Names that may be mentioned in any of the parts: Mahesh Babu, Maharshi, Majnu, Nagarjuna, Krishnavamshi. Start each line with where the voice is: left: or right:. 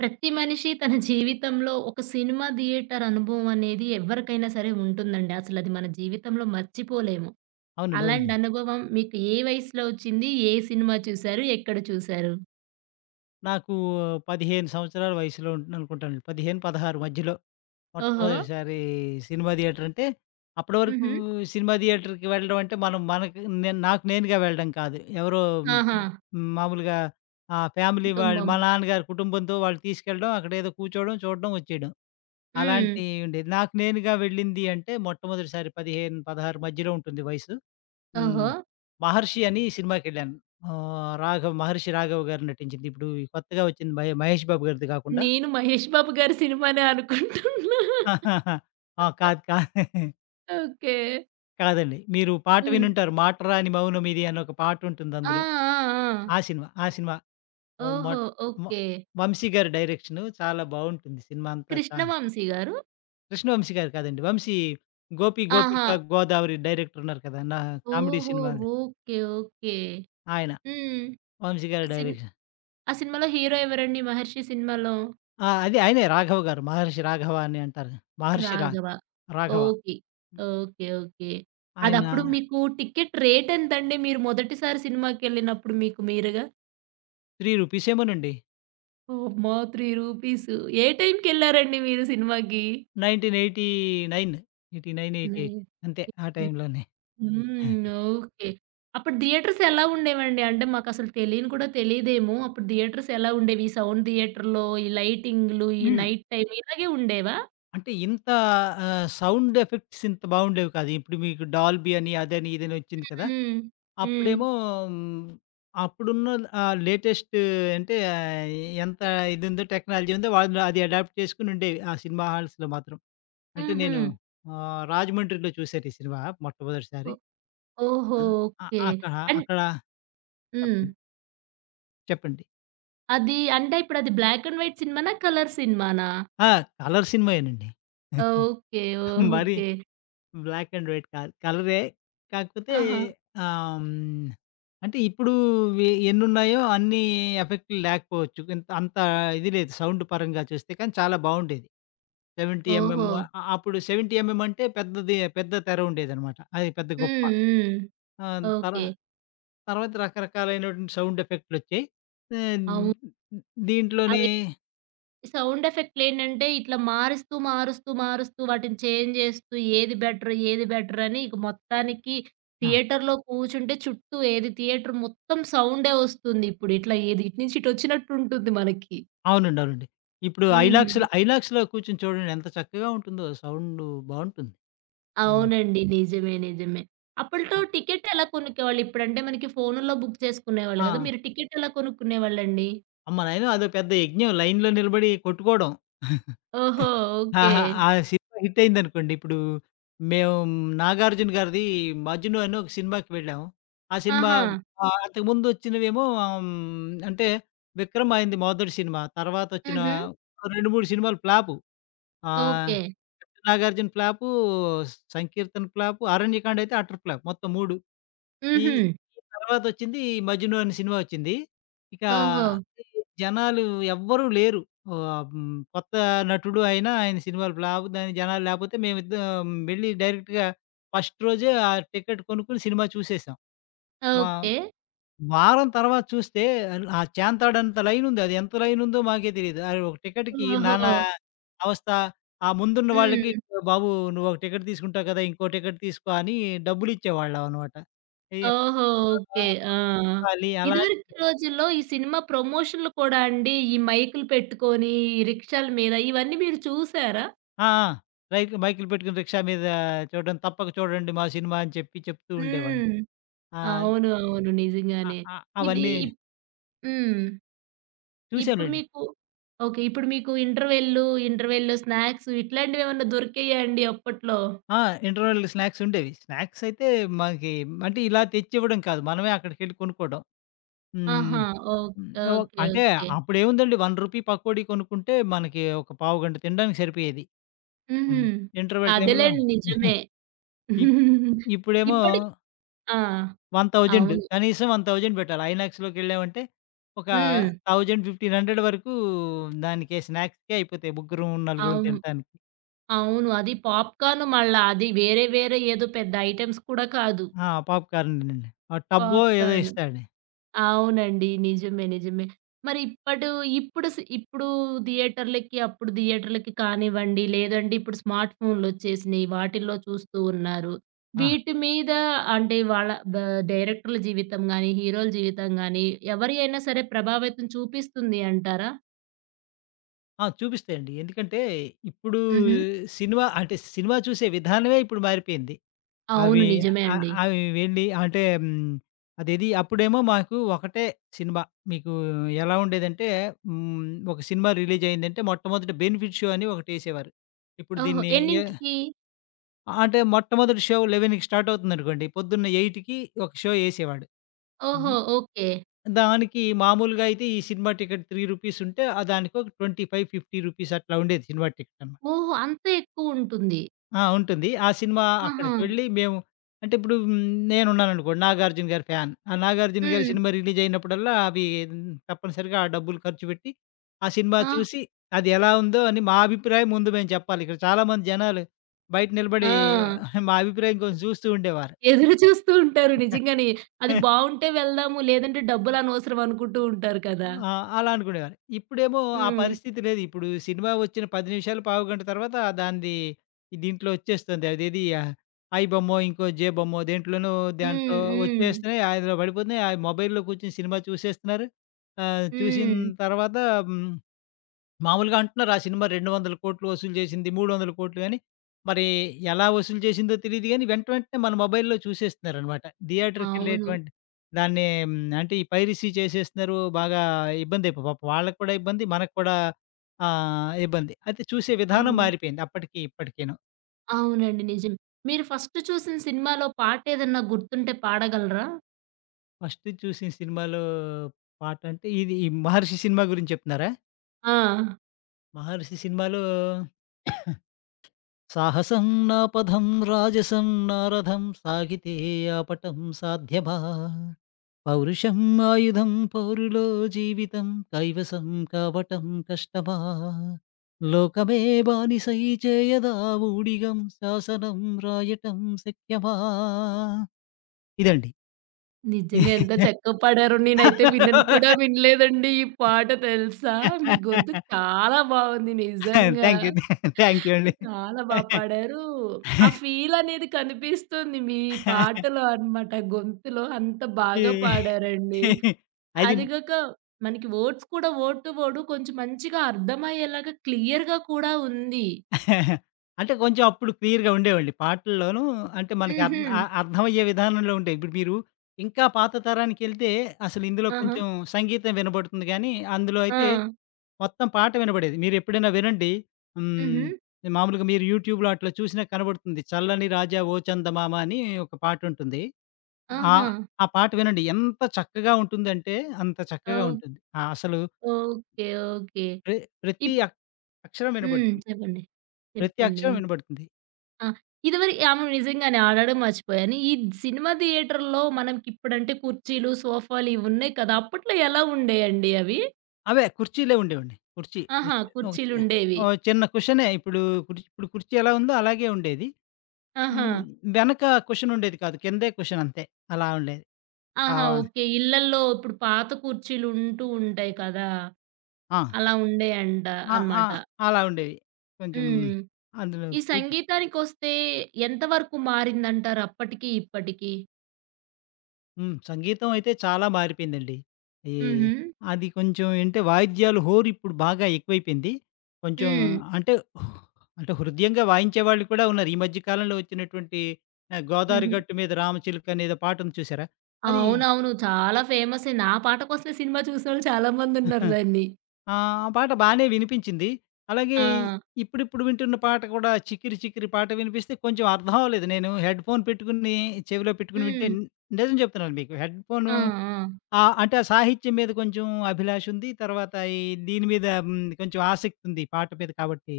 right: ప్రతి మనిషి తన జీవితంలో ఒక సినిమా థియేటర్ అనుభవం అనేది ఎవరికైనా సరే ఉంటుందండి. అసలది మన జీవితంలో మర్చిపోలేము.
left: అవునండి.
right: అలాంటి
left: అవునండి.
right: అనుభవం మీకు ఏ వయసులో వచ్చింది? ఏ సినిమా చూసారు? ఎక్కడ చూసారు?
left: నాకు 15 సంవత్సరాల వయసులో ఉంటుందనుకుంటానండి. 15, 16 మధ్యలో
right: ఓహో!
left: మొట్టమొదటిసారి సినిమా థియేటర్ అంటే, అప్పటి వరకు
right: హుహు.
left: సినిమా థియేటర్‌కి వెళ్ళడం అంటే, మనం మనకి నేను నాకు నేనుగా వెళ్ళడం కాదు. ఎవరో
right: ఆహా!
left: మ్, మామూలుగా ఫ్యామిలీ వాళ్ళు
right: 'కుటుంబం.'
left: మా నాన్నగారు కుటుంబంతో వాళ్ళు తీసుకెళ్ళడం, అక్కడేదో కూర్చోవడం, చూడడం, వచ్చేయడం.
right: హ్మ్.
left: అలాంటియి ఉండేది. నాకు నేనుగా వెళ్ళింది అంటే, మొట్టమొదటిసారి 15, 16 మధ్యలో ఉంటుంది వయసు. హ్మ్.
right: ఓహో!
left: 'మహర్షి' అని సినిమాకెళ్ళాను. రాఘవ్ 'మహర్షి రాఘవ్' గారు నటించింది. ఇప్పుడు ఈ కొత్తగా వచ్చింది 'మహేష్ బాబు' గారిది కాకుండా
right: నేను 'మహేష్ బాబు' గారి సినిమానే అనుకుంటున్నా.
left: ఆహాహా! ఆ! కాదు.
right: ఓకే.
left: కాదండి. మీరు పాట
right: హ్మ్.
left: వినుంటారు. 'మాటరాని మౌనమిది' అని ఒక పాటుంటుంది
right: ఆ!
left: అందులో.
right: ఆ! ఆ!
left: ఆ సినిమా. ఆ సినిమా. హ్మ్.
right: ఓహో!
left: మొట్ మొ
right: ఓకే.
left: 'వంశీ' గారి డైరెక్షను చాలా బావుంటుంది సినిమా అంతా.
right: 'కృష్ణవంశి' గారు?
left: కృష్ణవంశీ గారు కాదండి. వంశీ 'గోపి
right: ఆహా!
left: గోదావరి' డైరెక్టర్ ఉన్నారు కదా! కామెడీ
right: ఓహో!
left: సినిమాలు
right: ఓకే. ఓకే.
left: ఆయన.
right: హ్మ్.
left: వంశీ
right: ఆ
left: గారి
right: సిన్
left: డైరెక్షన్.
right: ఆ సినిమాలో హీరో ఎవరండి 'మహర్షి' సినిమాలో?
left: ఆ! అదే ఆయనే రాఘవ గారు. మహర్షి రాఘవ అని అంటారు. మహర్షి రా
right: Raghava.
left: Raghava.
right: Okay. Okay. Okay.
left: ఆయన
right: అదప్పుడు మీకు టికెట్ రేట్ ఎంతండి? మీరు మొదటిసారి సినిమాకెళ్ళినప్పుడు మీకు మీరుగా?
left: రూ. 3 ఏమోనండి.
right: అమ్మా! రూ. 3. ఏ టైంకెళ్లారండి మీరు సినిమాకి?
left: 1989 88
right: నైన్
left: అంతే ఆ
right: ఫిఫ్టీన్.
left: టైంలోనే.
right: హ్మ్. ఓకే. అప్పుడు థియేటర్స్ ఎలా ఉండేవండి? అంటే మాకసలు తెలియని కూడా తెలీదేమో. అప్పుడు థియేటర్స్ ఎలా ఉండేవి? ఈ సౌండ్ థియేటర్‌లో ఈ లైటింగ్‌లు, ఈ
left: హ్మ్.
right: నైట్ టైమ్ ఇలాగే ఉండేవా?
left: అంటే ఇంత సౌండ్ ఎఫెక్ట్స్ ఇంత బాగుండేవి కాదు. ఇప్పుడు మీకు డాల్బీ అని, అదని, ఇదని వచ్చింది కదా!
right: హ్మ్. హ్మ్.
left: అప్పుడేమో హ్మ్, అప్పుడున్న లేటెస్ట్ అంటే ఎంత ఇది ఉందో టెక్నాలజీ ఉందో వాళ్ళు అది అడాప్ట్ చేసుకొని ఉండేవి ఆ సినిమా హాల్స్‌లో మాత్రం. అంటే
right: హుహు.
left: నేను రాజమండ్రిలో చూశాను ఈ సినిమా మొట్టమొదటిసారి.
right: ఓహ్! ఓహో!
left: ఆ!
right: ఓకే.
left: అక్కడ
right: అండ్
left: అక్కడ
right: హ్మ్.
left: చెప్పండి. చెప్పండి.
right: అది అంటే ఇప్పుడది బ్లాక్ అండ్ వైట్ సినిమానా? కలర్ సినిమానా?
left: ఆ! కలర్ సినిమాయేనండి.
right: ఓకే.
left: మరి
right: ఓకే.
left: బ్లాక్ అండ్ వైట్ కాదు. కలరే కాకపోతే
right: ఆహా!
left: ఆహ్, హ్మ్, అంటే ఇప్పుడు ఎన్నున్నాయో అన్ని ఎఫెక్ట్‌లు లేకపోవచ్చు. ఇంత అంత ఇది లేదు సౌండ్ పరంగా చూస్తే కానీ చాలా బావుండేది. 70 ఎంఎం
right: ఓహో!
left: అ అప్పుడు 70 ఎంఎం అంటే పెద్దది పెద్ద తెర ఉండేదనమాట. అది పెద్ద గొప్ప.
right: హ్మ్. హ్మ్.
left: ఆ! తర
right: ఓకే.
left: తర్వాత రకరకాలైనటువంటి సౌండ్ ఎఫెక్ట్‌లొచ్చాయి. ఆహ్,
right: అవును.
left: దీంట్లోనే
right: అవి సౌండ్ ఎఫెక్ట్‌లేంటంటే ఇట్లా మారుస్తూ, మారుస్తూ, మారుస్తూ వాటిని చేంజ్ చేస్తూ ఏది బెటర్, ఏది బెటర్ అని ఇక మొత్తానికి
left: ఆ!
right: థియేటర్‌లో కూర్చుంటే చుట్టూ ఏది థియేటర్ మొత్తం సౌండే వస్తుంది ఇప్పుడు. ఇట్లా ఏది ఇటు నుంచి ఇటొచ్చినట్టుంటుంది మనకి.
left: అవునండి. అవునండి. ఇప్పుడు
right: హ్మ్.
left: ఐలాక్స్‌లో ఐలాక్స్‌లో కూర్చొని చూడండి ఎంత చక్కగా ఉంటుందో సౌండు బావుంటుంది. హ్మ్.
right: అవునండి. నిజమే. నిజమే. అప్పట్లో టికెట్ ఎలా కొనుక్కేవాళ్ళు? ఇప్పుడంటే మనకి ఫోనుల్లో బుక్ చేసుకునేవాళ్ళు
left: ఆ!
right: గదా! మీరు టికెట్ ఎలా కొనుక్కునేవాళ్ళండి?
left: అమ్మ నాయనో! అదో పెద్ద యజ్ఞం లైన్‌లో నిలబడి కొట్టుకోవడం.
right: ఓహో! ఓకే.
left: ఆహా! ఆ సినిమా హిట్ అయిందనుకోండి. ఇప్పుడు మేము 'నాగార్జున' గారిది 'మజ్ను' అని ఒక సినిమాకి వెళ్ళాము. ఆ సినిమా
right: ఆహా!
left: అంతకుముందు వచ్చినవేమో అంటే 'విక్రమ్' ఆయనది మొదటి సినిమా. తర్వాత వచ్చిన
right: హుహు.
left: 2, 3 సినిమాలు ఫ్లాపు. ఆహ్,
right: okay.
left: 'Nagarjuna' flop, 'Sankeertana' flop, 'Aranyakanda' అయితే అటర్ ఫ్లాప్ మొత్తం 3. ఈ
right: హుహు.
left: ఈ తర్వాతొచ్చింది 'మజ్ను' అనే సినిమా ఒచ్చింది. ఇక
right: ఓహో!
left: ఈ జనాలు ఎవ్వరూ లేరు. కొత్త నటుడు అయినా ఆయన సినిమాలు ఫ్లాప్ దానికి జనాలు లేపోతే మేమిద్దరం వెళ్లి డైరెక్ట్‌గా ఫస్ట్ రోజే ఆ టికెట్ కొనుక్కొని సినిమా చూసేసాం. మా
right: ఓకే.
left: వారం తర్వాత చూస్తే ఆ చేంతాడంత లైనుంది. అది ఎంత లైనుందో మాకే తెలీదు. అది ఒక టికెట్‌కి
right: ఓహో!
left: నానా అవస్థ. ఆ ముందున్న వాళ్ళకి
right: హ్మ్.
left: "బాబు నువ్వొక టికెట్ తీసుకుంటావు కదా! ఇంకో టికెట్ తీసుకో" అని డబ్బులిచ్చేవాళ్ళమనమాట. ఈ
right: ఓహో! ఓకే. ఆ!
left: అలా అలా
right: ఇదివరకు రోజుల్లో ఈ సినిమా ప్రమోషన్‌లు కూడా అండి ఈ మైకులు పెట్టుకొని, ఈ రిక్షాల మీద ఇవన్నీ మీరు చూసారా?
left: ఆ! ఆ! రైక్ మైకులు పెట్టుకొని రిక్షా మీద చూడడం, తప్పక చూడండి మా సినిమా అని చెప్పి చెప్తూ ఉండేవాళ్ళు.
right: హ్మ్.
left: ఆహ్,
right: అవును. అవును.
left: అ
right: నిజంగానే.
left: అ
right: ఇది
left: అవన్నీ
right: ఇప్ హ్మ్. ఇప్పుడు
left: చూసానండి.
right: మీకు ఓకే. ఇప్పుడు మీకు ఇంటర్వెల్‌లు, ఇంటర్వెల్‌లో స్నాక్స్ ఇట్లాంటివేమన్నా దొరికేయా అండి అప్పట్లో?
left: ఆ! ఇంటర్వల్‌లో స్నాక్స్ ఉండేవి. స్నాక్స్ అయితే మాకి అంటే ఇలా తెచ్చివ్వడం కాదు. మనమే అక్కడికెళ్ళి కొనుక్కోవడం. హ్మ్.
right: ఆహా!
left: హ్మ్.
right: ఓకే.
left: ఓహ్!
right: ఓకే.
left: అంటే
right: ఓకే.
left: అప్పుడేముందండి రూ. 1 పకోడీ కొనుక్కుంటే మనకి ఒక పావుగంట తినడానికి సరిపోయేది.
right: హుహు.
left: హ్మ్. ఇంటర్వల్ టైమ్‌లో
right: అదేలెండి.
left: ఇప్
right: నిజమే.
left: ఇప్పుడేమో
right: ఇప్పటి ఆ!
left: 1,000
right: అవును.
left: కనీసం 1,000 పెట్టాలి. ఐనాక్స్‌లోకెళ్ళామంటే ఒక
right: హ్మ్.
left: 1,000, 1,500 వరకు దానికే స్నాక్స్‌కే అయిపోతాయి. ముగ్గురం, నలుగురం
right: అవును.
left: తినటానికి.
right: అవును. అది పాప్‌కార్న్ మళ్ళా అది వేరే వేరే ఏదో పెద్ద ఐటెమ్స్ కూడా కాదు.
left: ఆ! పాప్‌కార్న్‌నండి. ఆ టబ్బో ఏదో
right: పాప్‌కార్న్.
left: ఇస్తాడు.
right: అవునండి. నిజమే. నిజమే. మరి ఇప్పడు ఇప్పుడు థియేటర్‌లకి, అప్పుడు థియేటర్‌లకి కానివ్వండి, లేదంటే ఇప్పుడు స్మార్ట్ ఫోన్‌లొచ్చేసినియి. వాటిల్లో చూస్తూ ఉన్నారు.
left: ఆ!
right: వీటి మీద అంటే వాళ్ళ బ డైరెక్టర్ల జీవితం గాని, హీరోల జీవితం గాని ఎవరి అయినా సరే ప్రభావితం చూపిస్తుంది అంటారా?
left: ఆ! చూపిస్తాయండి. ఎందుకంటే ఇప్పుడు
right: హుహు.
left: సినిమా అంటే సినిమా చూసే విధానమే ఇప్పుడు మారిపోయింది.
right: అవును.
left: అవి
right: నిజమే అండి.
left: అవి వెళ్ళి అంటే హ్మ్. అదేది అప్పుడేమో మాకు ఒకటే సినిమా. మీకు ఎలా ఉండేదంటే హ్మ్. ఒక సినిమా రిలీజ్ అయిందంటే మొట్టమొదట 'బెనిఫిట్ షో' అని ఒకటేసేవారు. ఇప్పుడు
right: ఓహో!
left: దీన్ని ఏ
right: ఎన్నింటికి?
left: అంటే మొట్టమొదటి షో 11కి స్టార్ట్ అవుతుందనుకోండి. పొద్దున్న 8కి ఒక షో ఏసేవాడు.
right: ఓహో!
left: హ్మ్.
right: ఓకే.
left: దానికి మామూలుగా అయితే ఈ సినిమా టికెట్ రూ. 3 ఉంటే దానికొక 25, రూ. 50 అట్లా ఉండేది సినిమా టికెట్ అన్నమాట.
right: ఓహో! అంత ఎక్కువుంటుంది.
left: ఆ! ఉంటుంది. ఆ సినిమా
right: ఆహా!
left: అక్కడికి వెళ్ళి మేము అంటే ఇప్పుడు నేనున్నాననుకోండి 'నాగార్జున' గారి ఫ్యాన్. ఆ 'నాగార్జున' గారి
right: హ్మ్.
left: సినిమా రిలీజ్ అయినప్పుడల్లా అవి తప్పనిసరిగా ఆ డబ్బులు ఖర్చు పెట్టి, ఆ సినిమా
right: ఆ!
left: చూసి అది ఎలా ఉందో అని మా అభిప్రాయం ముందు మేము చెప్పాలి. ఇక్కడ చాలామంది జనాలు బయట నిలబడి
right: ఆ!
left: మా అభిప్రాయం కోసం చూస్తూ ఉండేవారు.
right: ఎదురు చూస్తూ ఉంటారు నిజంగానే. అది బావుంటే వెళ్దాము, లేదంటే డబ్బులనవసరం అనుకుంటూ ఉంటారు కదా!
left: ఆ! అలా అనుకునేవారు. ఇప్పుడేమో ఆ
right: హ్మ్.
left: పరిస్థితి లేదు. ఇప్పుడు సినిమా వచ్చిన 10 నిమిషాలు, పావుగంట తర్వాత దానిది దీంట్లో వచ్చేస్తుంది. అదేది ఐ బొమ్మో, ఇంకో జె బొమ్మో
right: హ్మ్.
left: దాంట్లో
right: హ్మ్.
left: వచ్చేస్తున్నాయి. అందులో పడిపోతున్నాయి. ఆ మొబైల్‌లో కూర్చొని సినిమా చూసేస్తున్నారు. చూసిన
right: హ్మ్.
left: తర్వాత హ్మ్. మామూలుగా అంటున్నారు ఆ సినిమా 200,00,00,000 వసూలు చేసింది, 300,00,00,000 అని. మరి ఎలా వసూలు చేసిందో తెలీదు గానీ, వెంట వెంటనే మన మొబైల్‌లో చూసేస్తున్నారనమాట.
right: అవును.
left: థియేటర్‌కెళ్ళేటువంటి దాన్ని హ్మ్, అంటే ఈ పైరసీ చేసేస్తున్నారు. బాగా ఇబ్బందయిపో పాపం వాళ్ళకి కూడా ఇబ్బంది. మనకు కూడా ఇబ్బంది. అయితే చూసే విధానం
right: అవును.
left: మారిపోయింది అప్పటికి, ఇప్పటికీను.
right: అవునండి. నిజమే. మీరు ఫస్ట్ చూసిన సినిమాలో పాటేదన్నా గుర్తుంటే పాడగలరా?
left: ఫస్ట్ చూసిన సినిమాలో పాటంటే ఇది ఈ 'మహర్షి' సినిమా గురించి చెప్తున్నారా?
right: ఆ!
left: 'మహర్షి' సినిమాలో సాహసం నా పథం రాజసం నా రథం సాగితే ఆపటం సాధ్యమా పౌరుషం ఆయుధం పౌరులో జీవితం కైవసం కావటం కష్టమా లోకమే బానిసై చేయదా ఊడిగం శాసనం రాయటం శక్యమా ఇదండి
right: నిజంగా ఎంత చక్కగా పాడారో. నేనైతే వినను కూడా వినలేదండి ఈ పాట తెలుసా? మీ గొంతు చాలా బావుంది నిజంగా.
left: థ్యాంక్ యూ థ్యాంక్ యూ అండి
right: చాలా బా పాడారు. ఆ ఫీల్ అనేది కనిపిస్తుంది మీ పాటలో అన్నమాట. గొంతులో అంత బాగా
left: ఈ-
right: పాడారండి.
left: అది
right: అది గాక మనకి వర్డ్స్ కూడా వర్డ్ టు వర్డ్ కొంచెం మంచిగా అర్థమయ్యేలాగా క్లియర్‌గా కూడా ఉంది.
left: అంటే కొంచెం అప్పుడు క్లియర్‌గా ఉండేవండి. పాటల్లోనూ అంటే మనకి
right: హుహు.
left: అర్థమయ్యే విధానంలో ఉండేవి. ఇప్పుడు మీరు ఇంకా పాత తరానికెళ్తే అసలు ఇందులో
right: ఆహా!
left: కొంచెం సంగీతం వినబడుతుంది గానీ, అందులో
right: ఆ!
left: అయితే మొత్తం పాట వినబడేది. మీరెప్పుడైనా వినండి. హ్మ్.
right: హుహు.
left: మామూలుగా మీరు యూట్యూబ్‌లో అట్లా చూసినా కనబడుతుంది. 'చల్లని రాజా ఓ చందమామ' అని ఒక పాటుంటుంది. ఆ
right: ఆహా!
left: ఆ పాట వినండి. ఎంత చక్కగా ఉంటుందంటే అంత చక్కగా
right: ఓహ్!
left: ఉంటుంది. ఆ! అసలు
right: ఓకే. ఓకే.
left: ప్ర ప్రతి అ అక్షరం
right: హ్మ్.
left: వినబడుతుంది.
right: చెప్పండి.
left: ప్రతి
right: చెప్పండి.
left: అక్షరం వినబడుతుంది.
right: ఆ! ఇదివరి అవును. నిజంగానే అడగడం మర్చిపోయాను. ఈ సినిమా థియేటర్‌లో మనకిప్పుడంటే కుర్చీలు, సోఫాలు ఇవున్నాయి కదా! అప్పట్లో ఎలా ఉండేయండి అవి?
left: అవే కుర్చీలే ఉండేవండి. కుర్చీ.
right: ఆహా! కుర్చీలుండేవి.
left: ఒక చిన్న కుషనే ఇప్పుడు ఇప్పుడు కుర్చీ ఎలా ఉందో అలాగే ఉండేది.
right: ఆహా!
left: హ్మ్. వెనక కుషన్ ఉండేది కాదు. కిందే కుషన్ అంతే. అలా ఉండేది. ఆ!
right: ఆహా! ఓకే. ఇళ్ళల్లో ఇప్పుడు పాత కుర్చీలుంటూ ఉంటాయి కదా!
left: ఆ!
right: అలా ఉండేయంట
left: ఆ! ఆ!
right: అనమాట.
left: అలా ఉండేవి. కొంచెం
right: హ్మ్.
left: అందులో
right: ఈ
left: కూర్చ్
right: సంగీతానికొస్తే ఎంత వరకు మారిందంటారు అప్పటికి, ఇప్పటికి?
left: హ్మ్. సంగీతం అయితే చాలా మారిపోయిందండి. ఈ
right: హుహు.
left: అది కొంచెం ఏంటే వాయిద్యాలు హోరు ఇప్పుడు బాగా ఎక్కువైపోయింది. కొంచెం
right: హ్మ్.
left: అంటే, అంటే హృద్యంగా వాయించేవాళ్ళు కూడా ఉన్నారు. ఈ మధ్య కాలంలో వచ్చినటువంటి 'గోదావరి
right: హుహు.
left: గట్టు మీద రామచిలుక' అనేదో పాట ఉంది చూసారా? అది
right: అవునవును. చాలా ఫేమసే. నా పాట కోసమే సినిమా చూసినోళ్ళు చాలా మందున్నారు దాన్ని.
left: ఆ! ఆ పాట బానే వినిపించింది. అలాగే
right: ఆ!
left: ఇప్పుడిప్పుడు వింటున్న పాట కూడా 'చికిరి చికిరి' పాట వినిపిస్తే కొంచెం అర్థం అవ్వలేదు. నేను హెడ్‌ఫోన్ పెట్టుకొని చెవిలో పెట్టుకొని వింటే
right: హ్మ్.
left: నిజం చెప్తున్నాను మీకు. హెడ్‌ఫోను
right: ఆ! ఆ!
left: ఆ! అంటే ఆ సాహిత్యం మీద కొంచెం అభిలాష ఉంది. తర్వాత ఈ దీని మీద హ్మ్, కొంచెం ఆసక్తి ఉంది ఈ పాట మీద కాబట్టి.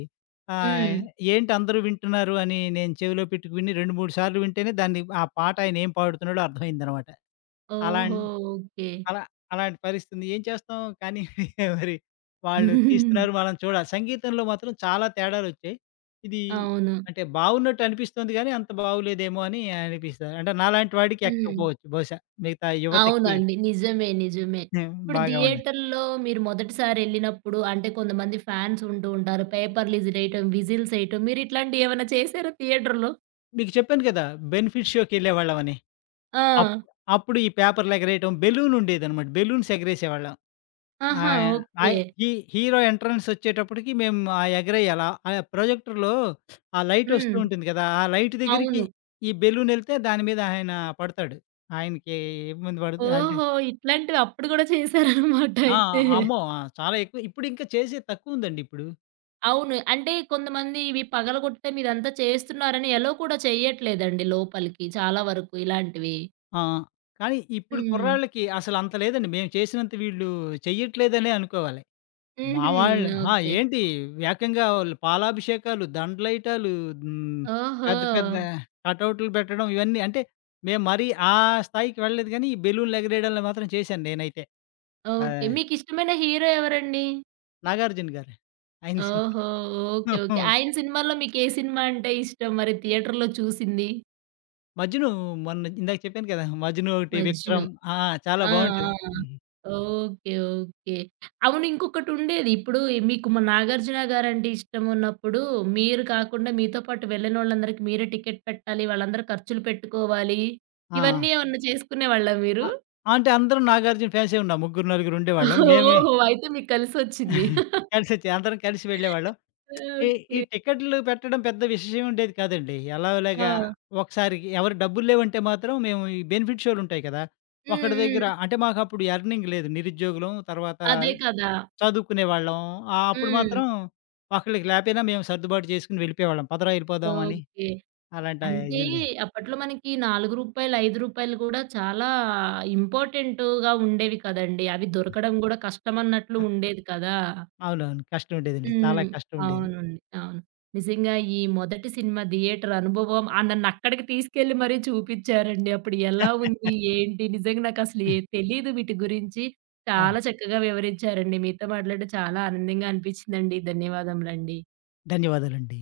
left: ఆహ్,
right: హ్మ్.
left: ఏంటి అందరూ వింటున్నారు అని నేను చెవిలో పెట్టుకు విని 2, 3 సార్లు వింటేనే దాన్ని ఆ పాట ఆయన ఏం పాడుతున్నాడో అర్థమైందనమాట. అలాన్
right: ఓహో! ఓకే.
left: అలా అలా అలాంటి పరిస్థితుంది. ఏం చేస్తాం కానీ మరి వాళ్ళు తీస్తున్నారు మనం చూడాలి. సంగీతంలో మాత్రం చాలా తేడాలొచ్చాయి. ఇది
right: అవును.
left: అంటే బావున్నట్టు అనిపిస్తుంది గానీ అంత బావులేదేమో అని అనిపిస్తది. అంటే నాలాంటి వాడికి
right: హ్మ్.
left: ఎక్కకపోవచ్చు బహుశా. మిగతా యువతకి
right: అవునండి. నిజమే. నిజమే. ఇప్పుడు
left: బాగా ఉండాలి.
right: థియేటర్‌లో మీరు మొదటిసారెళ్ళినప్పుడు అంటే కొంతమంది ఫ్యాన్స్ ఉంటూ ఉంటారు. పేపర్ లీజులేయటం, విజిల్సేయటం మీరిట్లాంటియేవన్నా చేసారా థియేటర్‌లో?
left: మీకు చెప్పాను కదా! బెనిఫిట్ షోకి ఎళ్ళేవాళ్ళమని. అప్
right: ఆ!
left: అప్పుడు ఈ పేపర్‌లు ఎగరేయటం, బెలూన్ ఉండేదనమాట. బెలూన్స్ ఎగరేసేవాళ్ళం.
right: ఆహా!
left: ఆహ్,
right: ఓకే.
left: ఆహ్, హీ హీరో ఎంట్రన్స్ వచ్చేటప్పటికి మేము ఎగరేయాల. ఆ ప్రొజెక్టర్‌లో ఆ లైట్ వస్తూ
right: హ్మ్.
left: ఉంటుంది కదా! ఆ లైట్ దగ్గరికి
right: అవును.
left: ఈ బెలూన్ ఎళ్తే దాని మీద ఆయన పడతాడు. ఆయనకి ఇబ్బంది పడదు అంటే
right: ఓహో! ఇట్లాంటివి అప్పుడు గూడా చేశారనమాట
left: ఆ!
right: అయితే.
left: అమ్మో! ఆ! చాలా ఎక్కువ. ఇప్పుడు ఇంకా చేసేది తక్కువుందండి ఇప్పుడు.
right: అవును. అంటే కొంతమంది ఇవి పగలగొడితే మీరంతా చేస్తున్నారని ఎలో కూడా చెయ్యట్లేదండి లోపలికి చాలా వరకు ఇలాంటివి.
left: ఆ! కానీ ఇప్పుడు
right: హ్మ్.
left: కుర్రాళ్ళకి అసలంత లేదండి. మేము చేసినంత వీళ్ళు చెయ్యట్లేదనే అనుకోవాలి. మా
right: హుహు.
left: వాళ్ళు ఆ!
right: ఓకే.
left: ఏంటి ఏకంగా వాళ్ళు పాలాభిషేకాలు, దండలేయటాలు హ్మ్.
right: ఓహో!
left: పెద్ద పెద్ద కటౌట్లు పెట్టడం ఇవన్నీ అంటే మేము మరీ ఆ స్థాయికి వెళ్ళలేదు గానీ, ఈ బెలూన్లు ఎగరేయడాలు మాత్రం చేశాను నేనైతే.
right: ఓకే.
left: ఆహ్,
right: మీకిష్టమైన హీరో ఎవరండి?
left: నాగార్జున గారు. ఆయన సినిమా
right: ఓహో! ఓకే. ఓకే. ఆయన సినిమాల్లో మీకే సినిమా అంటే ఇష్టం మరి థియేటర్‌లో చూసింది?
left: 'మజ్ను' మొన్న ఇందాక చెప్పాను కదా! 'మజ్ను' ఒకటి
right: 'మజ్ను.'
left: 'విక్రమ్' ఆ! చాలా
right: ఆ! ఆ!
left: బావుంటది. హ్మ్.
right: ఓకే. ఓకే. అవును ఇంకొకటుండేది. ఇప్పుడు మీకు మ 'నాగార్జున' గారంటే ఇష్టమున్నప్పుడు, మీరు కాకుండా మీతో పాటు వెళ్ళినోళ్ళందరికి మీరే టికెట్ పెట్టాలి. వాళ్ళందరూ ఖర్చులు పెట్టుకోవాలి.
left: ఆ!
right: ఇవన్నీ ఏమన్నా చేసుకునేవాళ్ళా మీరు?
left: ఆ! అంటే అందరం నాగార్జున ఫ్యాన్సే ఉన్నాం. ముగ్గురు, నలుగురు ఉండేవాళ్ళం. మేమే
right: ఓహో! అయితే మీకు కలిసొచ్చింది.
left: కలిసొచ్చి అందరం కలిసి వెళ్ళేవాళ్ళం. ఈ ఈ
right: ఓకే.
left: టికెట్లు పెట్టడం పెద్ద విషయం ఉండేది కాదండి.
right: ఆ!
left: ఎలాగోలాగా ఒకసారికి ఎవరి డబ్బులు లేవంటే మాత్రం మేము ఈ బెనిఫిట్ షోలు ఉంటాయి కదా!
right: హ్మ్.
left: ఒకడి దగ్గర
right: హ్మ్.
left: అంటే మాకప్పుడు ఎర్నింగ్ లేదు. నిరుద్యోగులం, తర్వాత
right: అదే కదా!
left: చదువుకునేవాళ్ళం. అప్పుడు
right: హ్మ్.
left: మాత్రం ఒకళ్ళకి లేపోయినా మేము సర్దుబాటు చేసుకొని వెళ్ళిపోయేవాళ్ళం. పదరా వెళ్ళిపోదాం అని
right: ఓకే.
left: అలాంటి
right: అంటే
left: ఇదేం లే
right: అప్పట్లో మనకి రూ. 4, రూ. 5 కూడా చాలా ఇంపార్టెంట్‌గా ఉండేవి కదండీ! అవి దొరకడం కూడా కష్టమన్నట్లు
left: ఆ!
right: ఉండేది కదా!
left: అవునవును. కష్టం ఉండేదండి. చాలా
right: హ్మ్.
left: కష్టం ఉండేది.
right: అవునండి. అవును. నిజంగా ఈ మొదటి సినిమా థియేటర్ అనుభవం నన్నక్కడికి తీసుకెళ్ళి మరీ చూపిచ్చారండి. అప్పుడు ఎలా ఉంది? ఏంటి? నిజంగా నాకసలు
left: ఆ!
right: ఏ తెలీదు వీటి గురించి.
left: అవును.
right: చాలా చక్కగా వివరించారండి. మీతో మాట్లాడడం చాలా ఆనందంగా అనిపించిందండి. ధన్యవాదములండి.
left: ధన్యవాదాలండి.